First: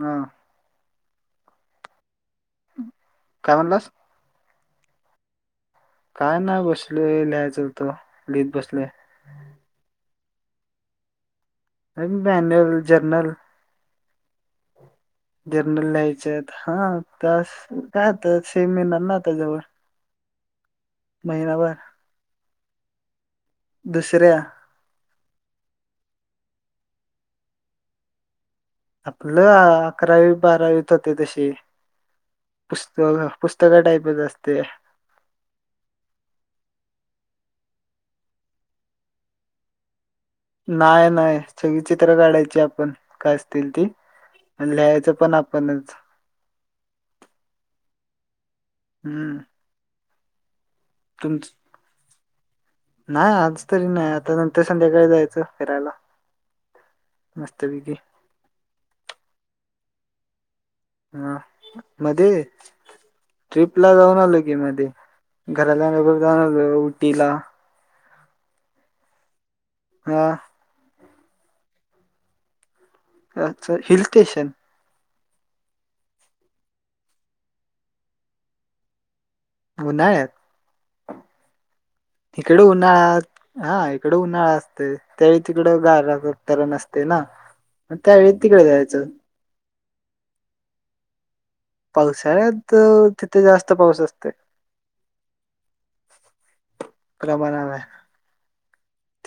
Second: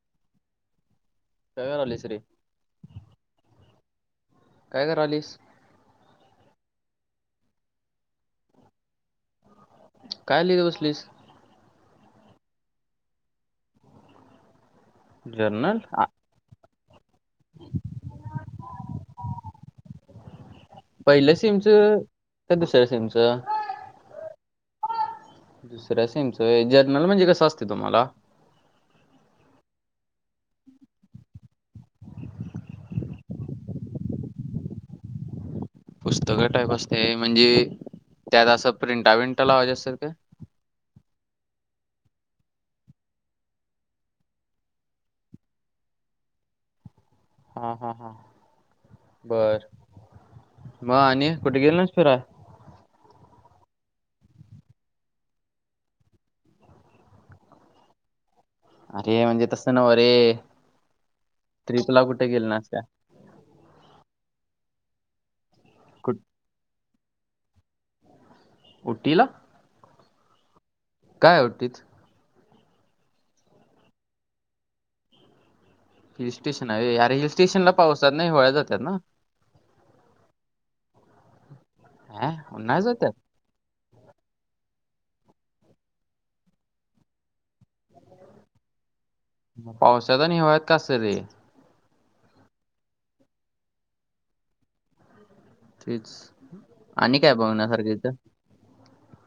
हा काय करायलायस रे काय म्हणलास? काय करायलयस? काय ना बसलोय लिहायच होत लिहित बसलोय. काय लित बसलयस? अ बॅनल जर्नल जर्नल लिहायचत. हा त्यास काय होतय सेम येणार ना त्याच्यावर पहिल्या सीमच का दुसऱ्या सीमच? त दुसऱ्या दुसर्या सीमचे व्हय जर्नल म्हणजे कसं असतं तुम्हाला? आपलं अकरावी बारावीत होते तशे पुस्त पुस्तक टाईपच असते. पुस्तका टाईप असते म्हणजे त्यात असं प्रिंटा बिंटा लावायच्या असतात का? नाही नाही सगळी चित्र काढायची आपण काय असतील ती अन लिहायचं पण आपणच हा हा हा हम्म बर. म आणि कुठे गेले नाहीस फिरा. हा आज तरी नाही आता नंतर संध्याकाळी जायचं फिरायला मस्त पैकी अरे म्हणजे तसं नव्ह रे हा ट्रिपला कुठे मध्ये गेल नास का ट्रिप ला जाऊन आलोय. की मध्ये घराला कुठ [unintelligible] जा. तिला उटीला? हा. काय आवडतीत? अच्छा हिल स्टेशन? हिल स्टेशन आहे व्हय अरे हिल स्टेशनला पाऊसात नाही होळ्या जातात ना? उन्हाळ्यात हा इकडे उन्हाळ्यात जातात उन्हाळा हा इकड उन्हाळा अस. तरी त्यावेळी तिकडं गार तरण नसते ना? मग त्या वेळी तिकडे जायचं. पावसाचा निवांत असत ते. पावसाळ्यात तिथे जास्त पाऊस असते. तेच आणि काय प्रमाणावर बघण्यासारखं हिथं?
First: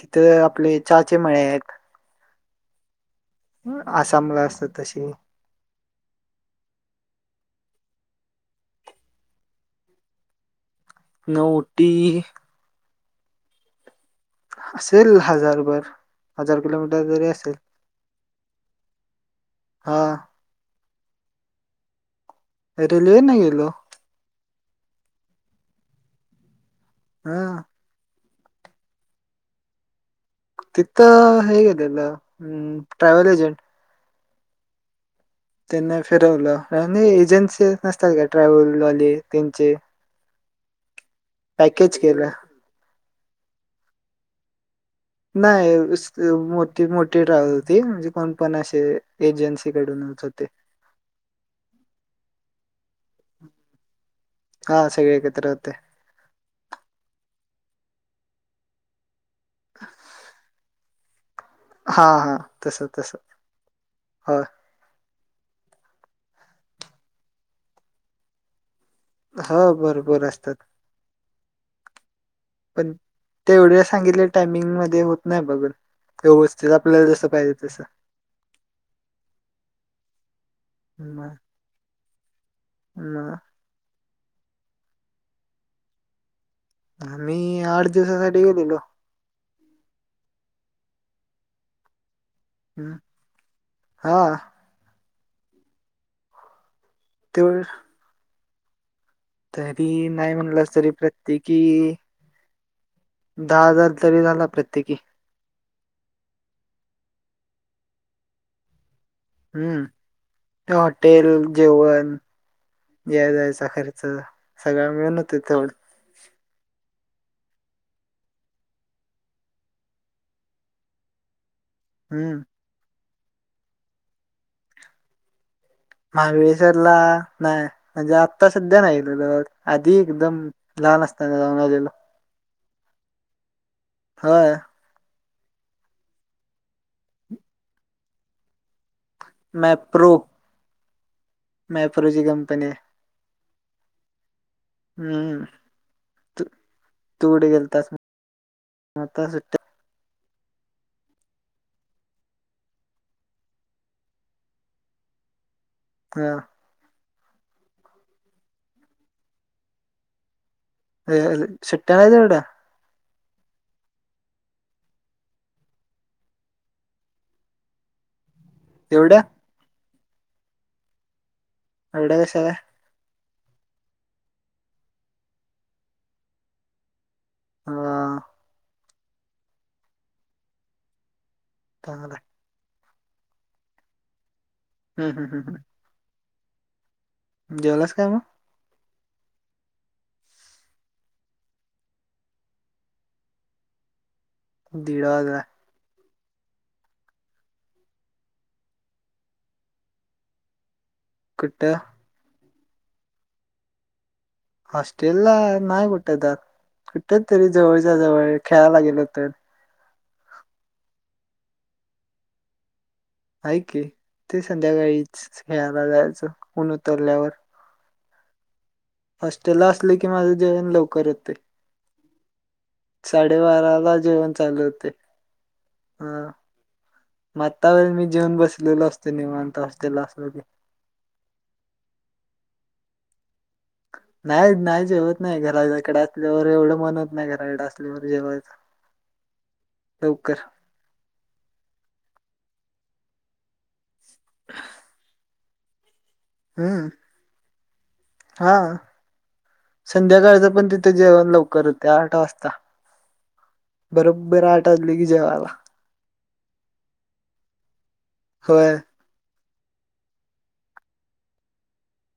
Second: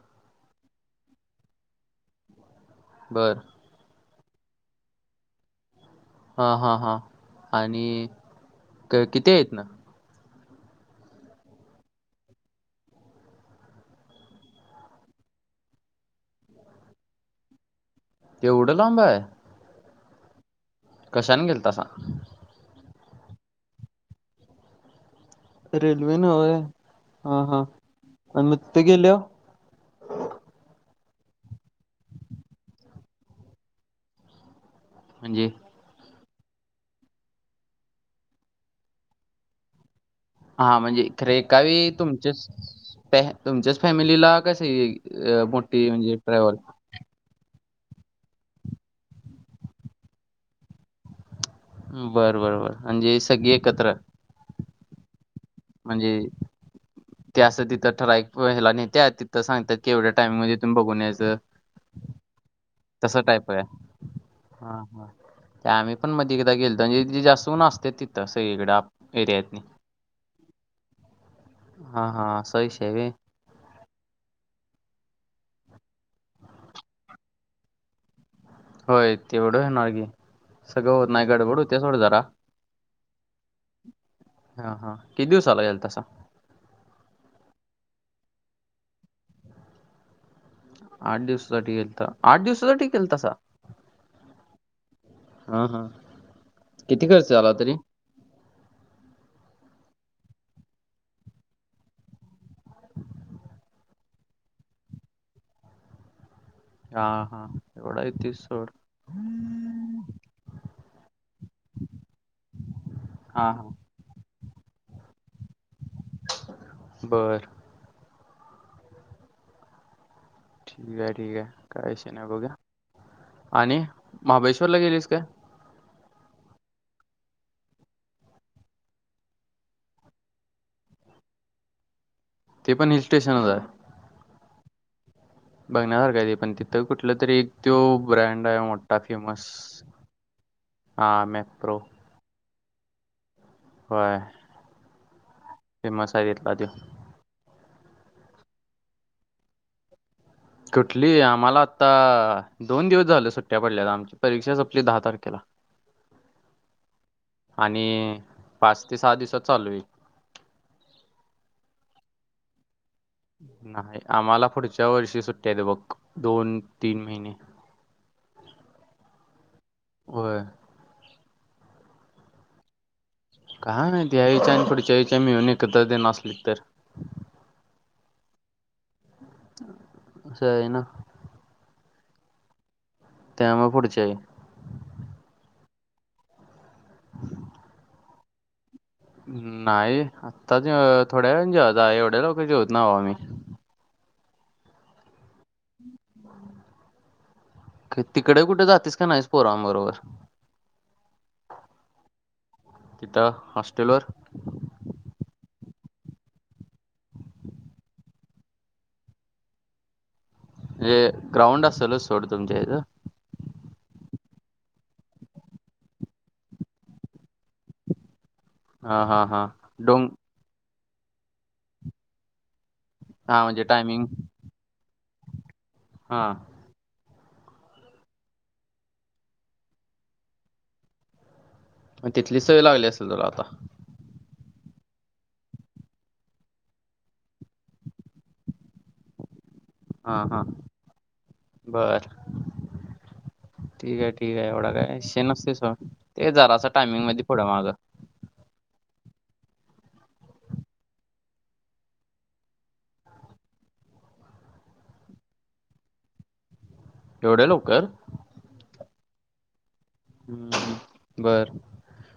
तिथे आपले चाहाचे मळे आहेत. बरं. आसामला असत्यास तशी. हा हा हा आणि कं किती हाय मग? न उटी. असेल हजारभर हजार किलोमीटर तरी असेल. तेवढं लांब हाय? हा. कशानं गेलतासा? रेल्वे नं गेलो. रेल्वे नं होय. हा हा. आणि मं तिथं गेल्याव तिथं हे केलेलं ट्रॅव्हल एजन्ट. म्हणजे फिरवलं आणि एजन्सी नसत्यात काय ट्रॅव्हल वाले त्यांचे हा म्हणजे खर एका वेळी पॅकेज केलं. तुमचेच. [unintelligible] तुमच्याचं फॅमिलीला काय सग नाही दुस मोठी मोठीे ट्रॅव्हल होती. ते म्हणजे कोण पण असे एजन्सी कडूनचं होते. बर बर बर म्हणजे सगळी एकत्र हा सगळे एकत्र होते. म्हणजे. ते असं तिथं ठरवीक ह्याला न्हेत्यात तिथं सांगतात की एवढ्या टाइम मध्ये तुम्ही बघून यायचं हा हा तसं तस तसं टाईप आहे हो हा हा ते आम्ही पण मध्ये एकदा गेलोेतो जास्तून असते तिथं सगळीकडे ह एरियातनी बरोबर असतात हा हा असा विषय पण आहे व्हय. तेवढे सांगितले टायमिंग मध्ये नाही बघत व्यवस्थित आपल्याला जस पाहिजे तसं होय तेवड होणार की सगळं होत नाही गडबड होते सोडं जरा ना हा हा किती दिवसला गेल तसा मी आठ दिवसासाठी गेलेलो आठ दिवसासाठी गेलता आठ दिवसासाठी हम्म. गेलतासा हा हा हा किती खर्च झाला तेवढ तरी तरी नाही म्हणलंस तरी प्रत्येकी दहा हजार तरी झाला प्रत्येकी हा हा एवढा येतोय सोड हम्म हॉटेल जेवण या हा जायचा हा खर्च सगळ मिळून होते थवढ बर ठीक आहे ठीक आहे कायश नाही हम्म बोघ आणि महाबळेश्वरला गेलीस का महाबळेश्वरला नाही म्हणजे आत्ता सध्या नाहीलं आधी एकदम लहान असताना जाऊन आलेलो ते पण हिल स्टेशनच आहे हा बघण्यासारखं ते पण तिथं कुठलं तरी एक तो ब्रँड आहे मोठ काफी मस् मॅप्रो मेप्रो पणे होय हम्म फेमस आहे त तिथला त्यो. तूड गले मग आता सुट्या कुठली आम्हाला आता दोन दिवस झाल. सुट्टया पडल्यात आमची परीक्षा संपली दहा तारखेला हा आणि पाच ते सहा दिवसात चालू होईल. अ सुट्टया नाहीत एवढ्या, नाही आम्हाला पुढच्या वर्षी सुट्टया आहेत बघ दोन, तीन महिने तेवढ्या होय. एवढ्या कश्या काय? काय माहीत ह्यांच्या आणि पुढच्या महिन्याच्या मिळून एकत्र देणार असलीत तर, हा कळेना. चांगलं आहे. त्यामुळ पुढच्या वेळी हम् हम् हम् हम् जेवलास काय मग? नाही आताच थोड्या वेळान जेवायाचं एवढ्या लवकर जेवत नाही बाबा मी दीड वाजले. तिकडं कुठं जातिस काय नाही पोराण बरोबर कुठं तिथ हॉस्टेलवर हॉस्टेलला नाही कुठे त्या कुठ तरी जवळच्या जवळ खेळायला गेलो तर म्हणजे ग्राउंड असेलच सोड तुमच्या इथं, आहे कि ते संध्याकाळीच खेळायला जायचं ऊन उतरल्यावर, हा हा हा हॉस्टेलला असले की डोंग माझं जेवण लव करत हा म्हणजे साडेबारा ला टायमिंग जेवण चालू होते. हा मग आत्ता मी जेवन बसलेलो असतो निवांत होस्टेलला असलो की, मग तिथली सवय लागली असेल तुम्हाला आता नाही नाही जेवत नाही. घराकडे असल्यावर एवढं मन होत नाही. घराकडे असल्यावर जेवायचं हा लवकर हा बर ठीक आहे. ठीक आहे. एवढा काय विषय नसतोय सोड. ते जरास हम्म टायमिंग मध्ये पुढं मागं हा संध्याकाळचं पण तिथं जेवण लवकर होते. आठ वाजता बरोबर आठ वाजली कि जेवायला, एवढया लवकर होय हम्म बर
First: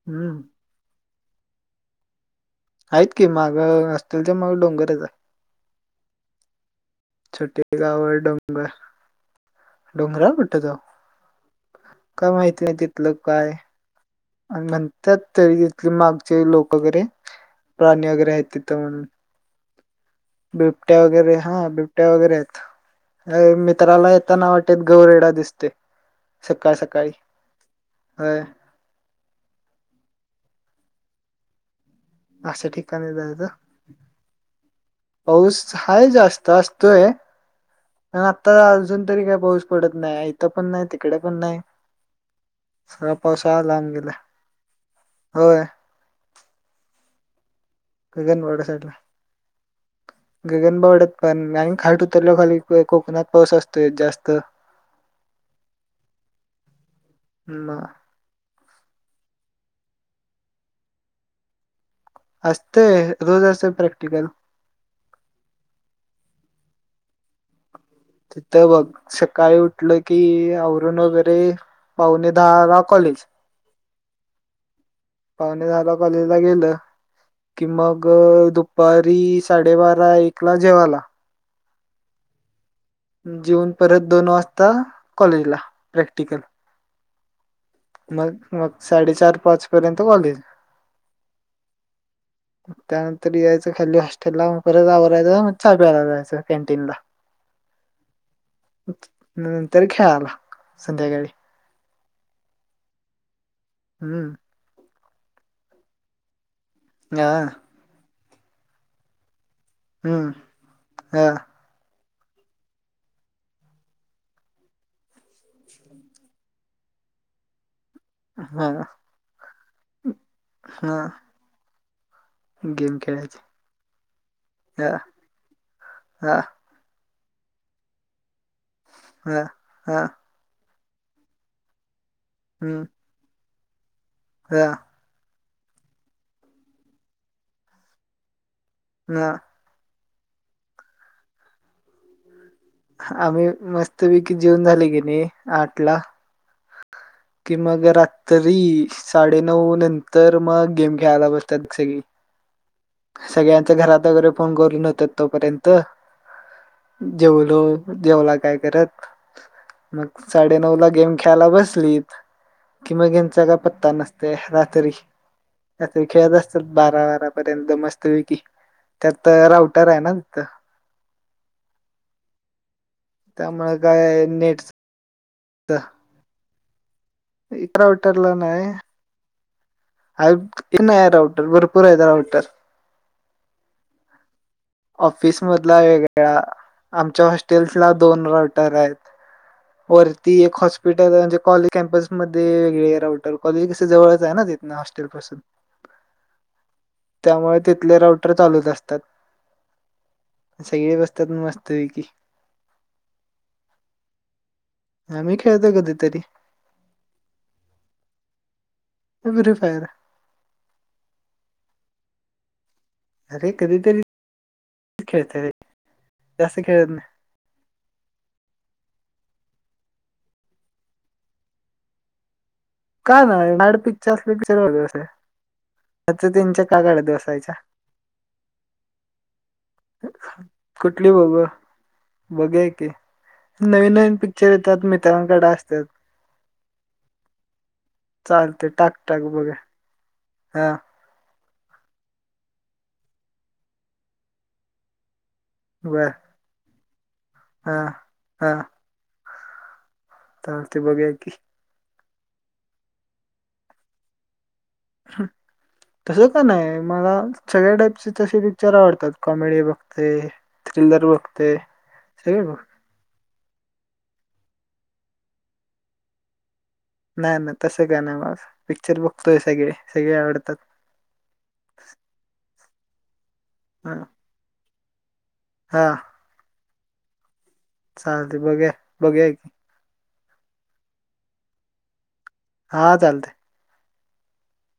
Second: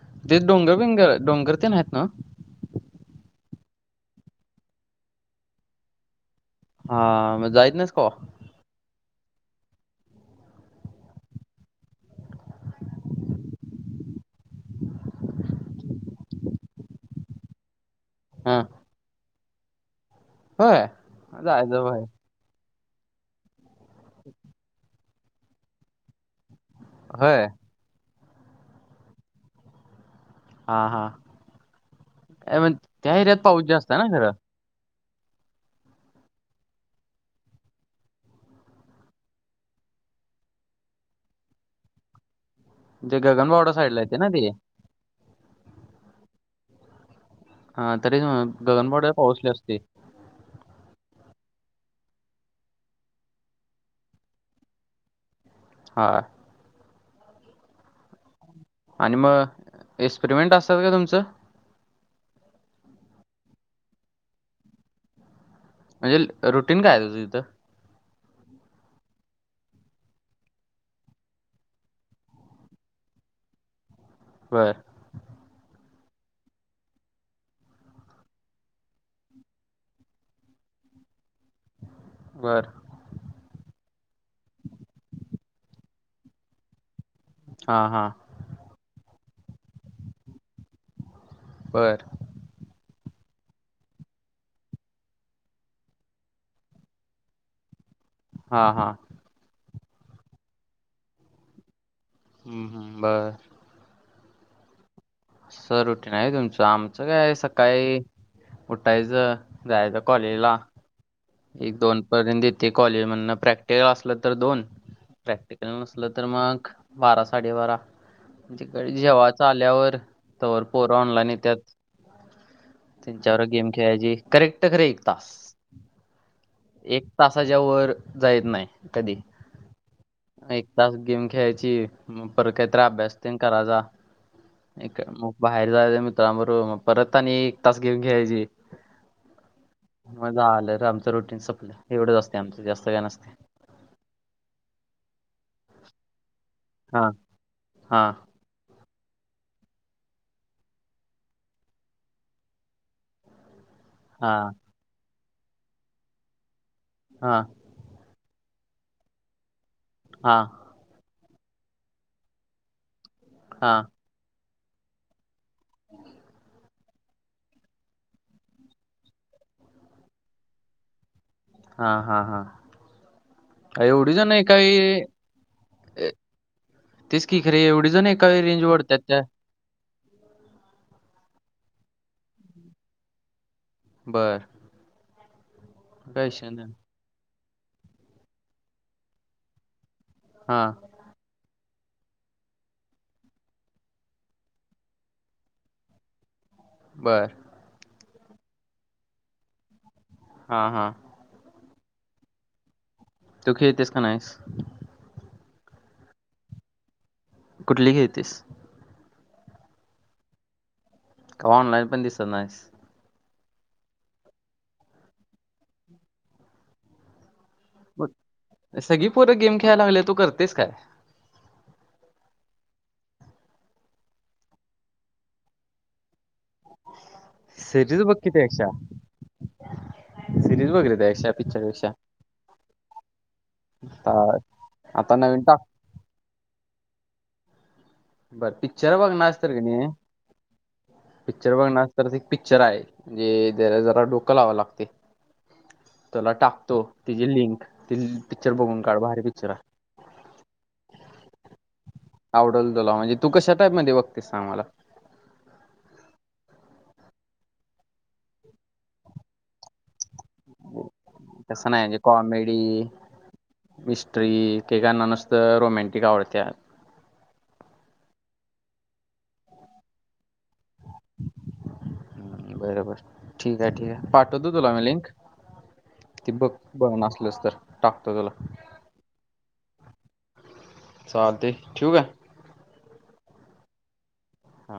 हम्म तेच डोंगर बिंगर डोंगर तेन आहेत नव्ह आहेत. की मागं असतील तर मग डोंगरच आहे. हा मग जाईत छोटे नाहीस कवा गावं डोंगर डोंगरावर पटत त काय माहिती नाही तिथलं काय म्हणतात तरी तिथले मागचे लोक वगैरे प्राणी वगैरे आहेत हा तिथं म्हणून होय बिबट्या वगैरे हा जायचं भाई बिबट्या वगैरे आहेत ह म मला येताना वाटत गौरेडा दिसते सकाळी सकाळी होय ह हा हा अ अशा म्हण ठिकाणी त्या हिऱ्यात जायचं पाऊस जास्त ना खरं पाऊस हाय जास्त असतोय पण आता अजून तरी काय पाऊस पडत नाही इथ पण नाही तिकडे पण नाही सगळा तेे गगनबावडा साईड ला येते ना ते हो हा तरी गगनबाड पोहोचली असते गगनबावड्यात पण आणि खाट उतरल खाली कोकणात पाऊस असतोय जास्त ह म आणि मग एक्सपेरिमेंट असतात का तुमचं असतेय रोज अस प्रॅक्टिकल म्हणजे रुटीन काय तुझं तिथं तिथं बघ सकाळी उठलं कि औवरण वगैरे पाहुणे दहा ला कॉलेज बर पाहणे झाला कॉलेजला गेलं कि मग दुपारी साडेबारा एक ला जेवाला घर जेऊन परत दोन वाजता कॉलेजला प्रॅक्टिकल हा हा मग मग साडेचार पाच पर्यंत कॉलेज. बर. त्यानंतर यायचं खाली हॉस्टेलला, परत आवरायचं मग चा प्याला जायचं कॅन्टीन ला. हा हा हम्म. तर खेळाला, संध्याकाळी. हम्म हम्म बर. हम्म. असं रुटीन आहे तुमचं? आमचं काय हा सकाळी उटायचं. जायचं हम्म कॉलेज ला. हा एक दोन पर्यंत येथे कॉलेज मदणं प्रॅक्टिकल असलं तर दोन, प्रॅक्टिकल नसलं तर मग बारा साडेबारा. हा तिकडे जेवाचं आल्यावर तवर पोरं हा ऑनलाइन येत्यात. गेम खेळायचे. त्यांच्याबर गेम खेळायची करेक्ट खरं एक तास. हा. एक तासाच्या वर जाईत नाही कधी, अ, अ, ए तास गेम खेळायची मग परत कायतर हं, अभ्यास तेन कराजा. अ, एक मो बाहेर जायच मित्रांबरोबर मग परत आणि एक तास गेम खेळाची. म. म झालं र आमचं रोट टिन सपलं एवढंच अस् आम्ही मस्त विकी जेवून झाली की नाही, आठ ला हां कि मग हां रातरी साडेनऊ नंतर मग गेम खेळायला बसत्यात सगळी, सगळ्यां च्या घरात वैगरे हां फोन करून येत्यात. तोपर्यंत हां जेवलो, जेवला काय? करत मग हां साडे नऊला गेम खेळायला बसलीत कि मघ येंचा काय हां पत्ता नसते तरी रात्री खेळत असत्यात बारा बारापर्यंत मस्तपैकी, त्यात तर राउटर आहे ना तिथ हा हा हा त्यामुळे काय नेटच ऐ तेच की खरे एक एवढी जण एकावेळी रेंज वाेढत्यात त्या हाय एक नाहीय राउटर भरपूर आहेत राउटर बअर ऑफिस मधला येगळा, आमच्या हॉस्टेल हॉटेल्सला दोन राऊटर हायत. वरती एक हां हॉस्पिटल [unintelligible] म्हणजे कॉलेज कॅम्पस मध्ये वेगळे राऊटर, कॉलेज कस जवळच आहे ना तिथून हॉस्टेल पासून. बर त्यामुळे तिथले राउटर. चालवत असतात. हां हां सगळे बसतात मस्त. मस्त पैकी. तू खेळतोयस का नाहीस? आम्ही खेळतो कधीतरी. कुठली खेळतीस? आज रीफायर आहे. ऑनलाईन पण दिसत नाहीस. अरे, कधीतरी खेळतो रे, जास्त खेळत नाही. मग सगळी पोरं गेम खेळायला लागले, तू करतेस काय? काय नाय, डायरेक्ट पिक्चर अस पिक्चर बगत, बसायचं. का कडेत बसायचं, सिरीज बघ की त्यापेक्षा सिरीज बघ रे कुठली त्यापेक्षा बघू, पिक्चरपेक्षा बघूया की, नवीन-नवीन पिक्चर येतात आता नवीन मित्रांकडे टाक असतात. बरं चालते पिच्चर टाक बघणार टाक हाईस तर बघा कनी. हा. पिक्चर बघणार असलास तर पिक्चर आहे, म्हणजे जरा डोकं लावावं लागते. बर तुला टाकतो. तिची लिंक, हा ती पिक्चर बघून काढ भारी पिक्चर चार तर ते बघायकी आवडल तुला, म्हणजे तू कशा टाईप मध्ये बघतेस? सांग मला तसं का नाही, मला सगळ्या टाईपचे तसे पिक्चर आवडतात, कॉमेडी बघते, थ्रिलर बघते, तसं नाही म्हणजे सगळे बघते कॉमेडी मिस्ट्री का काना नसत रोमॅंटिक आवडत्या नाही ना तसं का नाही मग पिक्चर बघतोय सगळे सगळे आवडतात बरोबर ठीक आहे ठीक हा आहे पाठवत तलाी लिक हा बघ नसलच तर टाकतो चालते बघया बघू की चालतंय ठीूक का हा चालते हा